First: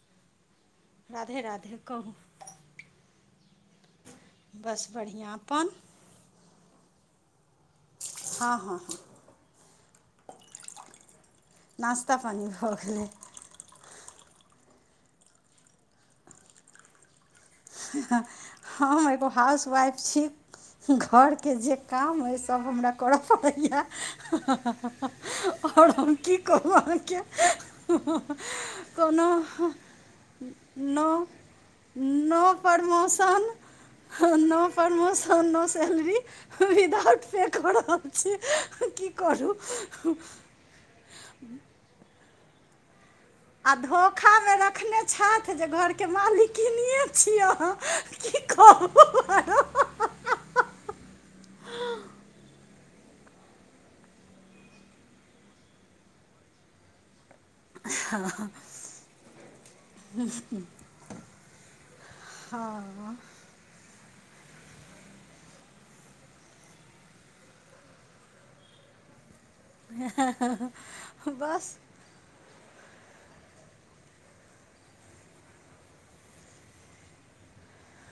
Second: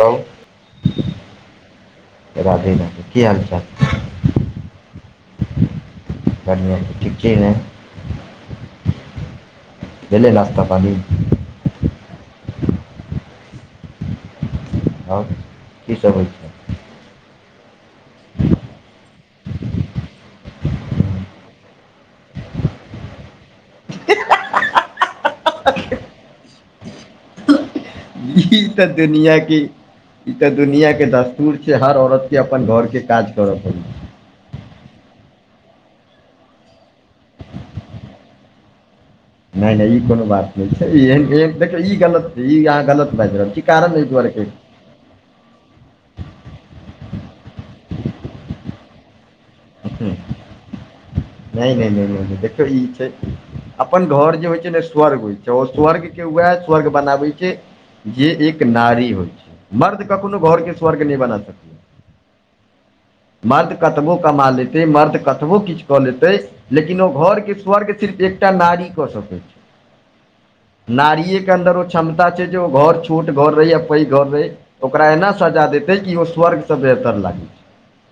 तउ राधे राधे कहूँ? राधे राधे की हाल चाल? बस बढ़िआँ, अपन? बढ़िया, ठीके है। हाँ -हाँ भेलेय नास्ता पानी? नास्ता पानी भऽ गेलै। और की सब होइ छै? हम एगो हाउस वाइफ छी। घरके जे काम अइ सभ हमरा करऽ पड़ैया। और हम की कहू अहाँके? ई तऽ कोनो दुनिया के ई तऽ दुनिया के नो दस्तूर छै हर औरत के नो अपन घर के काज प्रमोशन, करऽ पड़ी no promotion, no salary without [unintelligible] फैक छै नहि -नहि ई कोनो बात नहि छै, एहन एन देखियौ ई गलत ई अहाँ गलत बाजि रहल छी आ कारण एहि दुआरे धोखा कहै मे रखने [unintelligible] घरके मालिकिन छी, कि कहू अहाँ के? नहि- नहि- नहि- नहि- नहि देख ई छै। अपन घर जे होइ छै ने स्वर्ग होइ छै ओ स्वर्ग के उएह स्वर्ग बनाबै छै। जे एक नारी होइ छै, मर्द कखनो घरके स्वर्ग नहि बना सकत। हँ मर्द कतबो कमा लेतै, मर्द कतबो किछ कऽ लेतै। लेकिन ओ घरके स्वर्ग सिर्फ एकटा नारी कऽ सकैत छै। नारियेके बस अन्दर ओ क्षमता छै, जे ओ घर छोट घर रहै या पैघ घर रहै ओकरा एना सजा देतै, कि ओ स्वर्गसँ बेहतर लागतै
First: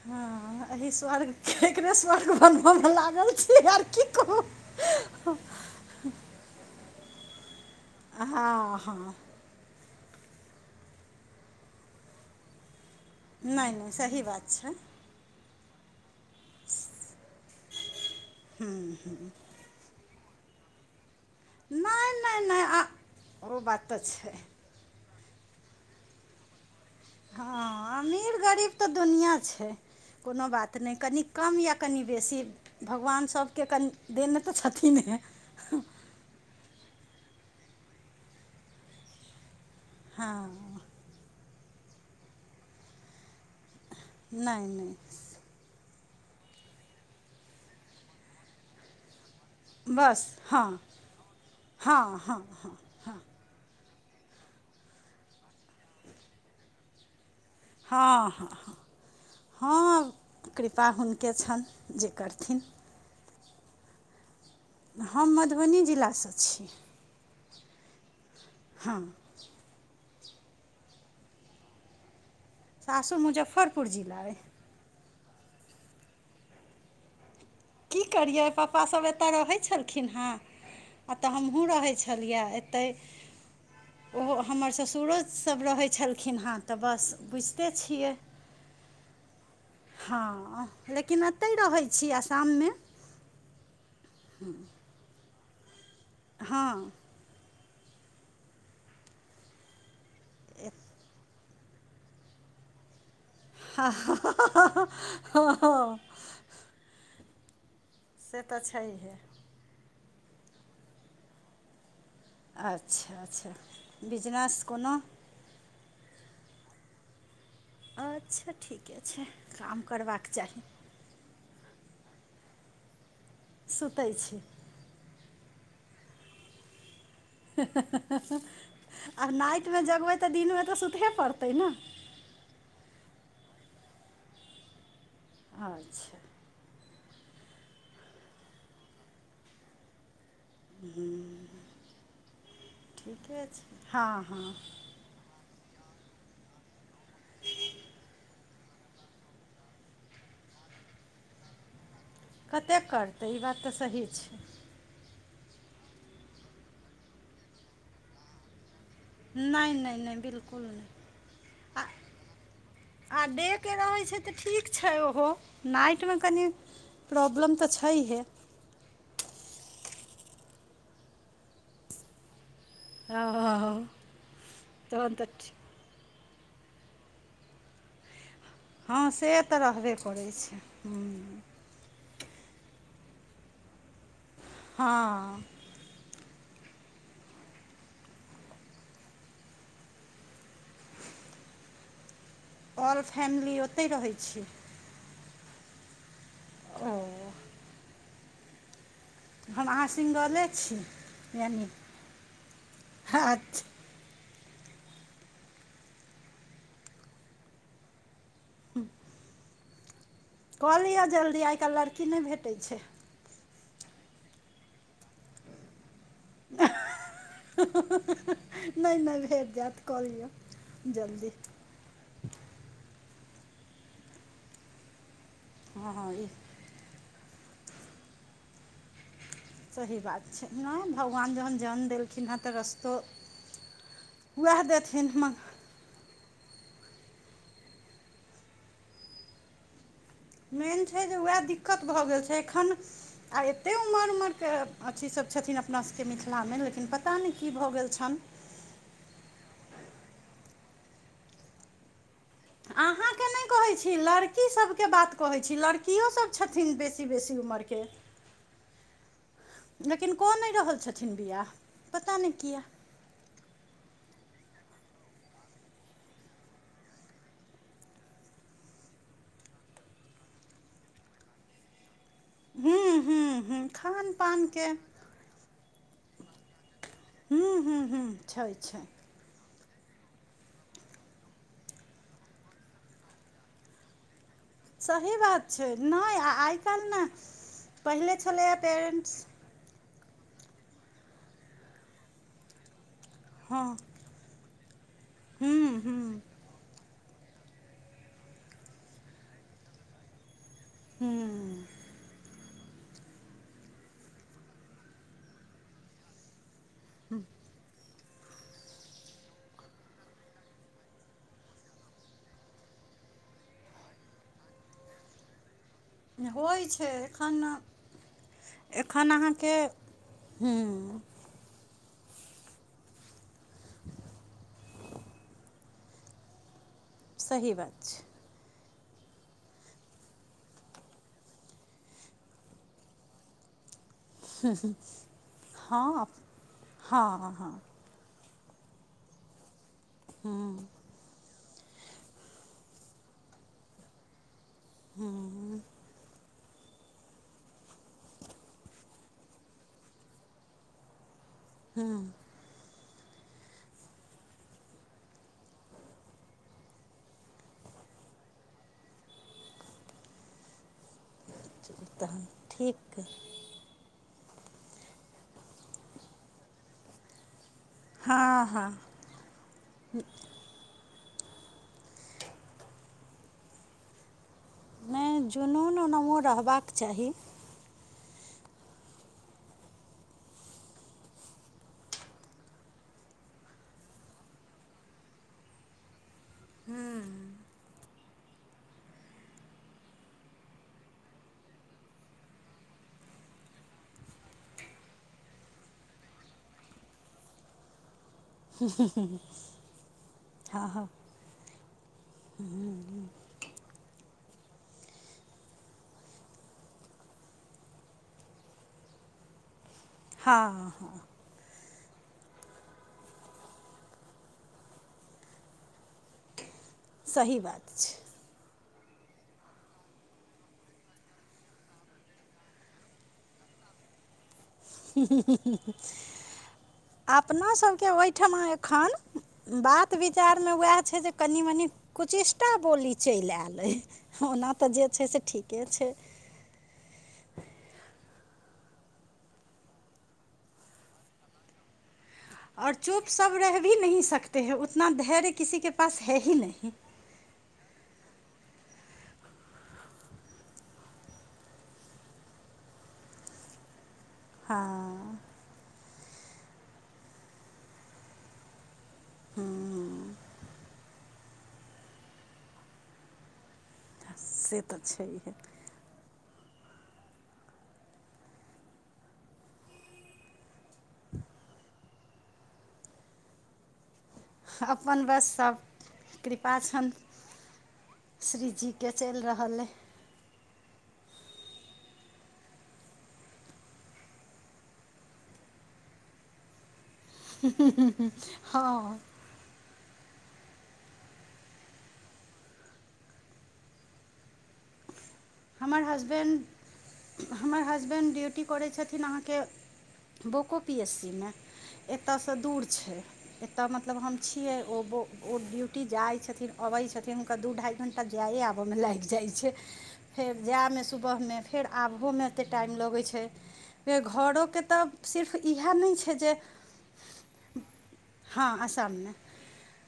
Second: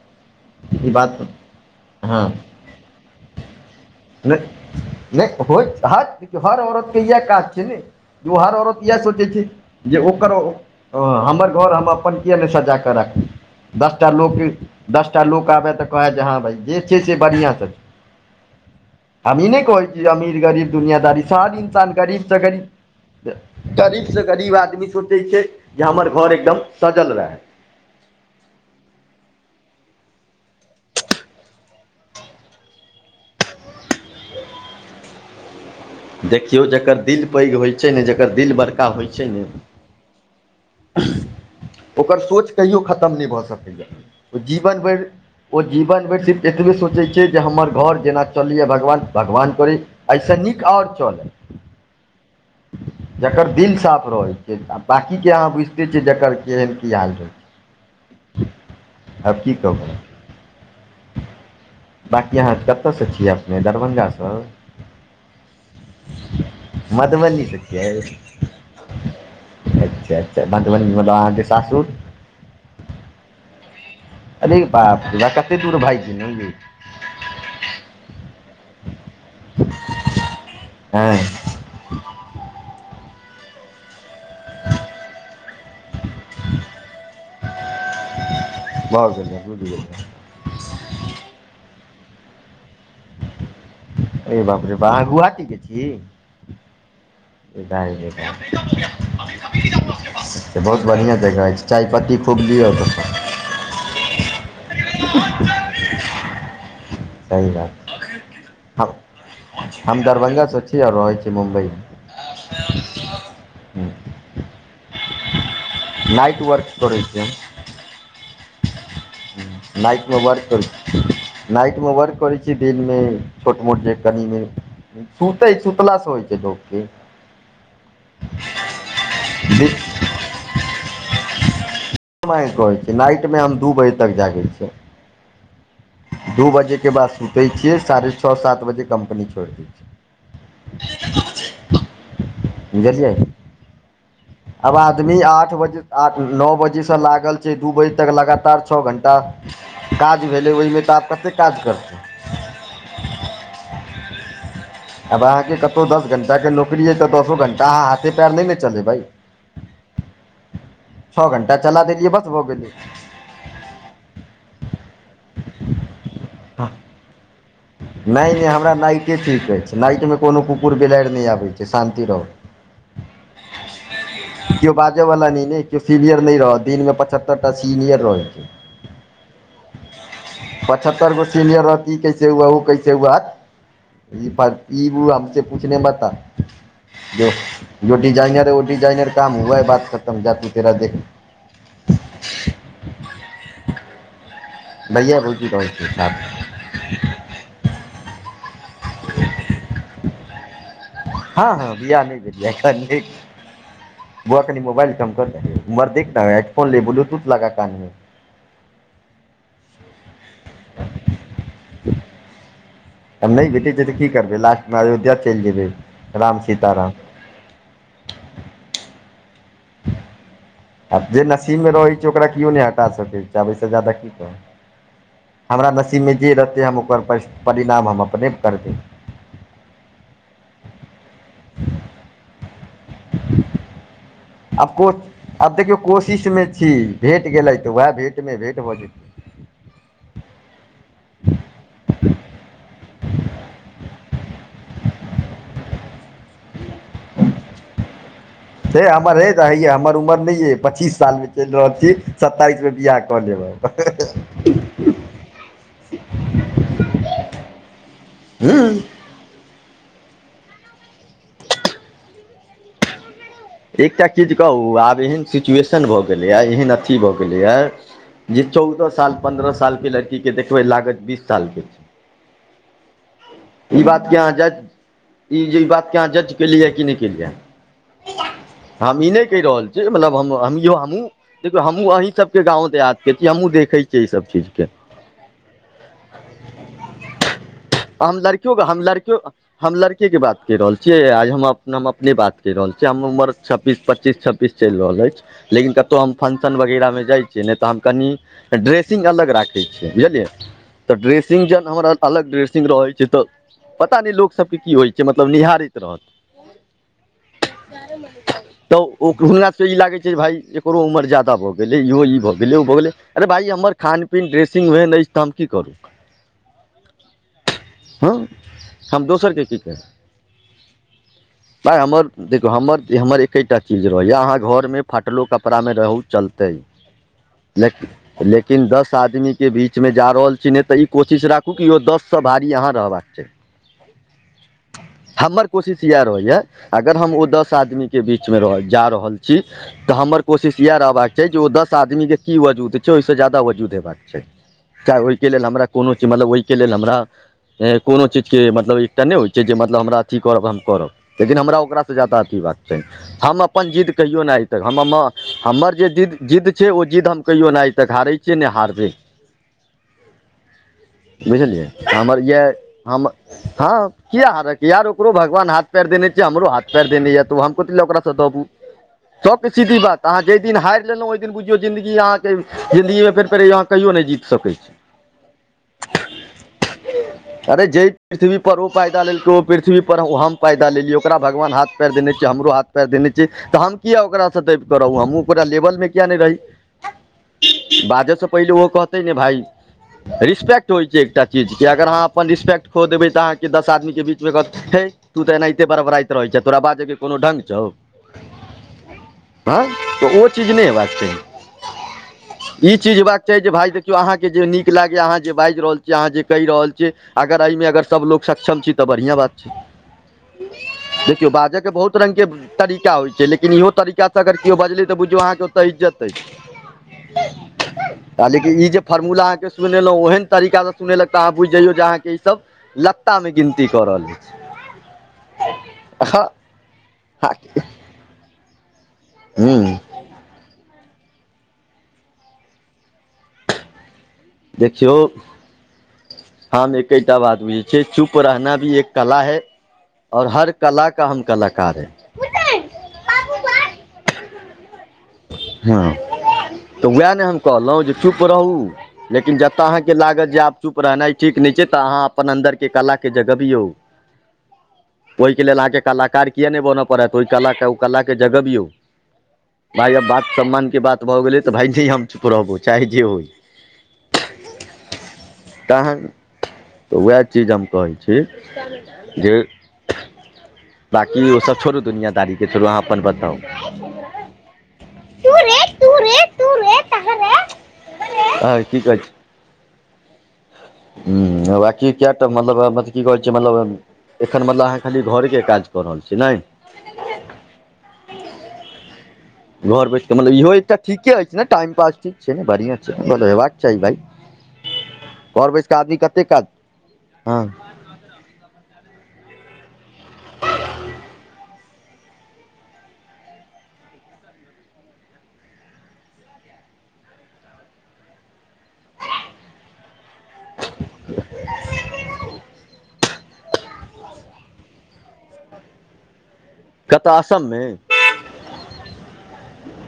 हँ अही स्वर्ग, एकरे हँ स्वर्ग बनबै मे लागल छी आर की कहू। नहि नहि होइत हैत, हर औरतके इएह काज छियै ने। हर हँ औरत इएह हँ सोचै छै जे ओकर हमर घर हम अपन किए नहि सजा कऽ राखी। नहि नहि दसटा सही बात लोकके छै दस टा लोक आबै तऽ कहै जे हँ भाइ जे छै से बढ़िआँ छै। हम ई नहि कहै छी अमीर, गरीब, दुनियादारी, सारी इन्सान नहि गरीब नहि नहि जखैन आ ओ बात तऽ गरीब से छै गरीब आदमी सोचै छै जे हमर घर एकदम सजल रहै। हँ अमीर गरीब तऽ दुनिआ छै। कोनो बात नै कनि कम या कनि बेसी। भगवान सभके कनि देने तऽ छथिन हें। देखियौ जकर दिल पैघ होइ छै ने जकर दिल बड़का होइ छै ने हँ। ओकर सोच कहियो खतम नहि भऽ सकै छै, नहि जीवन नहि भरि ओ जीवनभरि सिर्फ एतबे सोचै छै जे हमर घर जेना चलैए भगवान भगवान करै बस ऐसे नीक हँ और चले, हँ हँ हँ जकर दिल साफ रहै छै बाँकीके अहाँ बुझिते छियै जकर केहन की हाल छै। हँ हँ हँ आब की कहू हँ कृपा हुनके छनि जे बाँकी अहाँ करथिन। कतयसँ छियै अपने दरभंगा स। हम मधुबनी जिला सं छी। मधुबनी से छियै? हँ। अच्छा अच्छा मधुबनी मतलब अहाँके सासुर? सासूर मुजफ्फरपुर जिला ऐ। अरे बाप रे बाप कते दूर भाइग गेलौं यै। की करियै पप्पा सभ एतऽ रहै छलखिन हँ आ हँ तऽ हम हमहूँ रहै छलियै एतय, ओहो हमर ससुरो सब रहै छल खिन हँ तऽ बस बुइझते छियै। भऽ गेलै बुइझ गेलौं। हाँ लेकिन अतय रहै छी असाम में। अरे बाप रे बा, अहाँ गुहाटी के छी? हँ। दाय गे दाय, बहुत बढ़िआँ जगह अइछ। चायपत्ती खूब लिअ ओतऽ स। हँ-हँ। सही बात, से तऽ हम छैहे हम दरभंगा सँ छी और रहै छी मुम्बई में। आच्छा-अच्छा, बिजनेस कोनो नाइट वर्क करै छियै हम। अच्छा ठीके छै। काम नाइक में करबाक वर्क चाही करै छी। नाइट में वर्क करै छियै दिन में छोट मोट जे सुतै कनि छी मनि सुतै सुतलासँ होइ छै लोक के। हं-हं-हं-हं आ नाइट में जगबै तऽ दिन में तऽ सुतबे पड़तै न। कमाई करै छी नाइट में हम दू बजे तक जागै छियै। अच्छा दू बजे के बाद सुतै छियै साढ़े छऽ सात बजे कम्पनी छोइड़ दै छियै। हं बुझलियै ठीके छै, हाँ हँ। आब आदमी आठ बजे आठ नौ बजेस लागल छै दू बजे तक लगातार छऽ घण्टा। काज भेलै ओहि में तऽ आब कते काज करतै। कतेक करतै ई बात तऽ सही छै। आब अहाँके कतौ दस घंटा के नौकरी अइ तऽ दसो घंटा अहाँ हाथे पैर नै ने चलेबै। नई नई नई बिल्कुल नई। छऽ घण्टा चला देलियए बस भऽ गेलै। आ डे के रहै छै तऽ ठीक छै ओहो नाइट में कनि प्रॉब्लम तऽ छैहे नै नै हमरा नाइटे ठीक अइछ नाइट में कोनो कुकुर बिलैर नै आबै छै शान्ति रहू। ओ किओ तहन बाजवला तऽ नै ने ठीक किओ सीनियर नै रहत दिन में पचहत्तर टा सीनियर रहै छै। हँ से तऽ रहबे करै छै पचहत्तर गो हूँ। सीनियर रहत ई कैसे हुआ उ कैसे हुआ हट ई हँ प [unintelligible] [unintelligible] ऑल फैमिली ओतय रहै छी? भैया भौजी रहै छै साथ मे। ओ हम अहाँ सिंगले छी। हँ यानि हँ बियाह नै भेल या अखन। अच्छा बौआ कनि मोबाइल कम कर ने उम्हर देख ने हेडफोन ले ब्लूटूथ लगा कान मे। कऽ लियऽ जल्दी आइ काइल लड़की नै भेटै छै। तब नै भेटै छै तऽ की करबै लास्ट में अयोध्या चइल जेबै राम सीता राम। नै नै भेट जैत कऽ लियऽ। आ जे नसीब मे रहै छै ओकरा किओ नै हटा सकै छै आब अय स ज्यादा की कहू। हमरा हँ नसीब हँ मे ई जे रहतै हम ओकर पश परिणाम हम अपने करबै। सही बात छै नै भगवान जहन जन्म देलखिन हैं तऽ रस्तो वैह देथिन माह कोशिश मे छी भेट गेलै तऽ वैह भेट मे भेट भऽ जेतै। मेन छैय जे वैह दिक्कत भऽ गेल छैय एखन आ एते उमर उमरके अथी सब छथिन अपना सबके मिथिलामे लेकिन पता नहि की भऽ गेल छनि। हे हमर हे तऽ हइया हमर उमर नहि अइ पच्चीस सालमे चलि रहल छी। सत्ताइसमे बियाह कऽ अहाँकेँ नहि लेब हम कहै छी लड़कीसभके बात कहै छी लड़कियोसभ छथिन बेसी बेसी उमर के। हुं। लेकिन कऽ नहि रहल छथिन बियाह पता नहि किया। एकटा चीज कहू आब एहन सिचुएशन भऽ गेलैया एहन अथी भऽ गेलैया जे चौदह साल पन्द्रह साल के लड़की के देखबै लागत बीस साल के छैय। हूँ हूँ हूँ ई बात खान के जज पानके ई जे ई बात के अहाँ जज केलियै कि नहि केलियै हूँ हूँ हूँ छै छै हम ई नहि कहि रहल छी। जे मतलब हमौ हमहूँ देखौ हमहुँ अहीँ सबके गाँव देहातके छियै हमहूँ देखै छियै एहि सब चीजके। सही बात छै नइ आइ काल्हि ने पहिले हम लड़कियो छलेया हम लड़कियो पेरेन्ट्स हम लड़के के बात कैह रहल छियै आइ हम अप हम अपने बात कैह रहल छीयै हम उमर हँ छब्बीस पच्चीस छब्बीस चैल रहल अछि लेकिन हूँ कतौहु हम हूँ फंड कीर्तन वगैरहमे जाय छीये ने त हम कनी ड्रेसिंग अलग राखय छीये बुझलिये। त ड्रेसिंग ज [unintelligible] अलग ड्रेसिंग रहै छैय त पता नहि लोक सबके की होइ छैय मतलब निहारैत रहत। हू त ओ हुनका सबके इ लागै छैय जे भाइ एकरो उमर जादा भ गेलै इहो इ भ गेलै ओ भ गेलै अरे भाई इ हमर खान पीन ड्रेसिंग ओहेन अइछ त हम की करू। होइ छैय खाना हँ हम दोसरके की कही। तांय हमर देखु हमर, हमर एकेटा चीज रहैए अहाँ घरमे फाटलो कपड़ामे रहू चलतै सही बात लेकिन, छै लेकिन दस आदमीके बीचमे जा रहल छी ने ते इ कोशिश राखु कि यो दस स भारी अहाँ रहबाक चाही। हमर कोशिश यएह हँ रहैया अगर हम ओ हँ दस हँ आदमी के बीचमे रहल जा रहल छी त हमर कोशिश इहै रहबाक चाही जे ओ दस आदमीके की वजूद छैय ओहि स जादा वजूद हेबाक चाही, चाहे ओहि के लेल हमरा कोनो चीज मतलब ओहि के लेल हमरा कोनो चीज के मतलब एकटा नहि होय जे मतलब हमरा अथी करब त हम करब लेकिन हमरा ओकरासे जादा अथी हेबाक चाही। हम अपन जिद्द कहिओ नहि आइ तक हमम हमर जे जि जिद्द छैय ओ जिद्द हम कहियो नहि आइतक हारैय छी ने हारबैय। एक [inaudible] बुझलियै हमर तहन यैह ठीक अइ हम हँ किया हारऽ क यार ओकरो भगवान हाथ पैर देने छैय हमरो हाथ पैर देने यै त हम कथी लै ओकरा स दबू हँ हँ सबसे सीधी बात अहाँ जे दिन हारि लेलहुँ ओहि दिन बुझियौ जिन्दगी अहाँके जिन्दगीमे फेर, फेर अहाँ कहियो नहि जीत सकय छी। नहय जुनून ओनहो रहबाक चाही। अरे जय पृथ्वी पर ओ पैदा लेलकै ओ पृथ्वी पर ओ हम पैदा लेलियै ओकरा भगवान हाथ पैर देने छैय हमरो हाथ पैर देने छैय त हम किया ओकारसँ दबिकऽ रहु हम ओकरा लेवलमे किया नहि रही। बाजसँ पहिले ओहो कहतै जे भाई रिस्पेक्ट होइ छैय एकटा चीज कि अगर अहाँ अपन रिस्पेक्ट खो देबै त अहाँके दस आदमीके बीचमे कहत हे तू त एनहिते बरबराइत रहैय छै तोरा बाजयके कोनो ढंग छौ। हँ त ओ चीज नहि हँ हँ हेबाक चाही। इ चीज हेबाक चाही जे भाय देखियौ अहाँके जे नीक लागैये अहाँ जे बाजि रहल छी अहाँ जे कहि रहल छी अगर एहिमे सब लोग सक्षम छी त बढ़िआँ बात छैय। हँ हँ देखियौ बाजऽ के बहुत बहुत रंगके तरीका होइ छैय लेकिन इहो तरीका स अगर केओ बजलै त बुझियौ अहाँके ओतऽ इज्जत अइ। सही बात छैय। त लेकिन इ जे फॉर्मूला अहाँके सुनेलहुं ओहन तरीकाके सुनेलक त अहाँ बुझि जइयौ जे अहाँके इ सब लत्तामे गिनती क रहल य। अपना अछि सबके ओहिठमा एखन हूँ बात विचारमे वएह छैय जे कनि -मनि कुचिष्टा बोली चलि आयल अइ। ओना त जे देखियौ छैय से ठीके छैय। हम एकेटा बात बुझै छियै चुप [unintelligible] [unintelligible] [unintelligible] वैह ने हम कहलहुँ जे चुप रहू लेकिन जतय अहाँके लागत जे आब चुप रहनाइ ठीक नहि छै तऽ अहाँ अपन अन्दर के कला के जगबियौ। हँ। ओहिके लेल अहाँके कलाकार किए नहि बनऽ पड़त ओहि कलाके ओ कलाके जगबियौ। भाय आब बात सम्मानके बात भऽ गेलै तऽ भाय जी हम चुप रहबो चाहे जे होय। आ से तऽ छैहे। तखैन वैह चीज हम कहै छी जे बाकी ओ सब छोड़ू दुनियादारी के छोड़ू अहाँ अपन बताउ। क सु। [unintelligible] अपन बस सभ कृपा छनि। आ की श्रीजीके चलि रहल ए। हुं बाकी किया, मतलब तऽ की कहै छै मतलब। एखन मतलब अहाँ खाली घरे के काज कऽ रहल छी नै। [unintelligible] हँ। घर बैस कऽ मतलब इहो एकटा ठीके अछि ने टाइम पास ठीक छै ने बढ़ियां छै मतलब हयबाक चाही भाय। घर बैस कऽ हमर आदमी कतेक हसबैंड काज हँ हमर हस बैंड ड्यूटी करै छथिन अहाँके बोको पी एस सी मे। एतयसँ दूर छै। एतय मतलब हम छियै ओ ओ ड्यूटी जाइ छथिन अबैत छथिन हुनका दू ढाइ घण्टा तऽ जाए आबऽमे लागि जाइ छै। फेर जाइमे सुबहमे फेर आबहोमे एतेक टाइम लगैत छै। फेर घरोके तऽ सिर्फ इएह नहि छै जे कतऽ असम मे हँ असाममे।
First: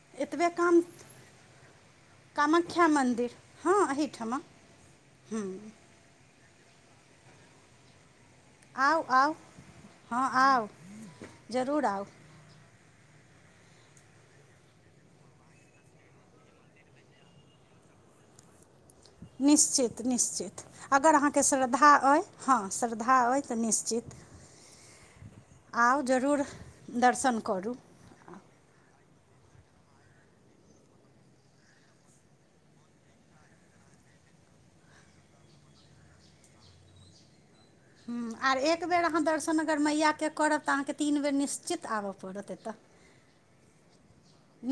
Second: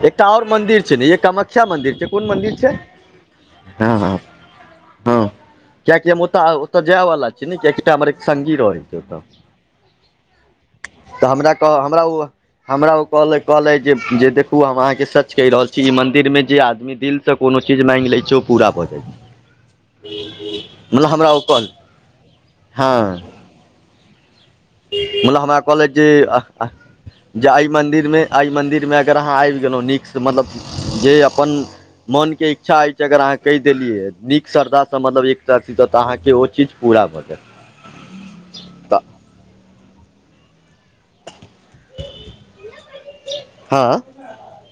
एकटा आओर एतबे काम, मंदिर छै ने य कामाख्या मंदिर छै कोन मंदिर छै कामाख्या मन्दिर हँ एहीठमा। हुं। किआकि हम ओत ओतय जाए वला छी ने, कियाकि त हमर एक। संगी रहै छै आउ ओतऽ, आउ हँ आउ तऽ हमरा कह जरूर हमरा आउ ओ। हमरा ओ कहलैथ जे देखू हम अहाँके सच कहि रहल छी ई मंदिर मे जे आदमी दिल सँ कोनो चीज मांगि लै छै ओ पूरा भऽ जाइ छै। निश्चित निश्चित, अगर मतलब हमरा ओ अहाँके कहल श्रद्धा अइ हँ श्रद्धा अइ तऽ निश्चित। मुदा हमरा कहलैथ आउ जरूर दर्शन जे ऐ करू मदिर मे एहि मन्दिरमे अगर अहाँ आबि गेलहुँ नीकसँ मतलब जे अपन मोनके इच्छा अछि अगर अहाँ कहि देलियै नीक श्रद्धासँ मतलब एकटा ऽ अहाँके ओ चीज। पूरा भऽ जायत। हँ आर एक तऽ बेर अहाँ दर्शन अगर मैयाकेँ करब तऽ अहाँकेँ तीन बेर निश्चित ऽ आबऽ पड़त एतऽ। हँ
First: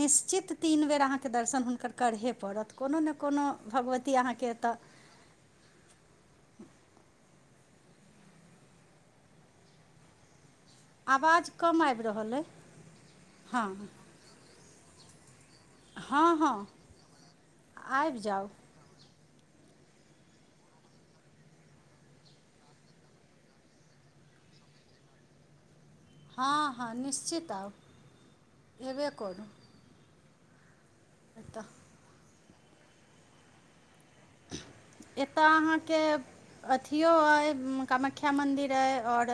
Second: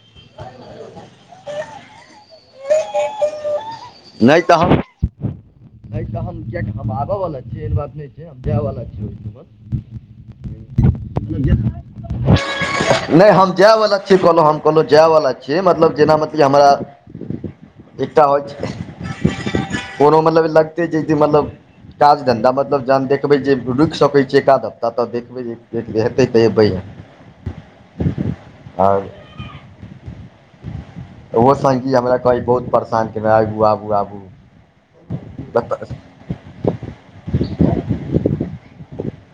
निश्चित तीन बेर अहाँके दर्शन हुनकर करहे पड़त, कोनो ने कोनो भगवती अ नहि अहाँके तऽ एतऽ हम नहि तऽ हम किएक हम आबऽवला छियै एहन बात नहि छै हम जाए बला छी ओहिठाम। आवाज कम आबि रहल अइ नहि हम हँ जायवला छी कहलहुँ हम कहलहुँ जायवला छी। छियै, मतलब जेना हँ मतलब हँ हमरा आबि एकटा जाउ अछि कोनो मतलब लगते जे कि मतलब काज धन्धा मतलब जखन देखबै जे रुकि सकैत छियै एकाध हफ्ता तऽ देखबै जे हेतै तऽ एबै हँ हँ निश्चित आउ आर अयबे करू ओहो एतऽ संगी हमरा कही बहुत परेशान केने आइ आबू, आबू, आबू। एतऽ हूँ अहाँके अथियो अइ म कामख्या मन्दिर अइ और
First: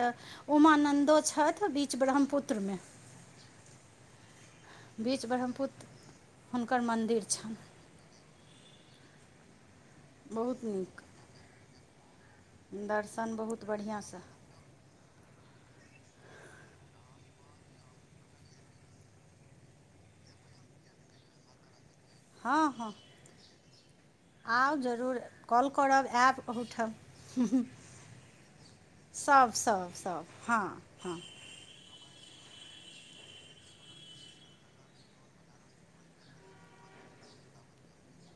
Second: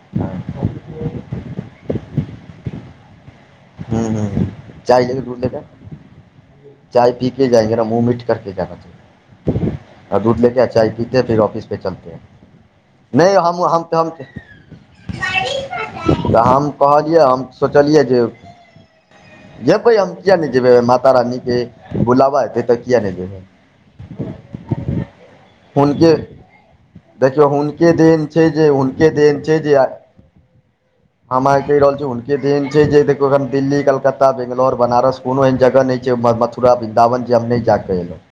उमानन्दो छथ बीच ब्रह्मपुत्र मे। हूँ चाय लेके बीच दूध लेके ब्रह्मपुत। चाय पी के जाएंगे न मुँह मिठ करके जाना चाहि। [unintelligible] आओ दूध बहुत लेते चाय नीक पीेते हैं फिर ऑफिस पे चल [unintelligible] ते है नै दर्शन हमु बहुत हम तऽ हम बढ़िआँसँ त हम कहलियैए हम सोचलियै जे जेबै हम किया नै जेबै माता रानी के बुलावा हेतै हँ त हँ किया ने जेबै। आउ जरूर कॉल करब हुनके ऐब अहुठाम। देखियौ हूहुह हुनके देन छै जे हुनके देन सब सब सब हँ हँ। मां कहि रहल छै हुनके देन छै जे देखु दिल्ली, कलकत्ता, बेंगलोर, बनारस कोनो एहन जगह नै छै पूरा वृन्दावन जे हम नै जा क पयलौ।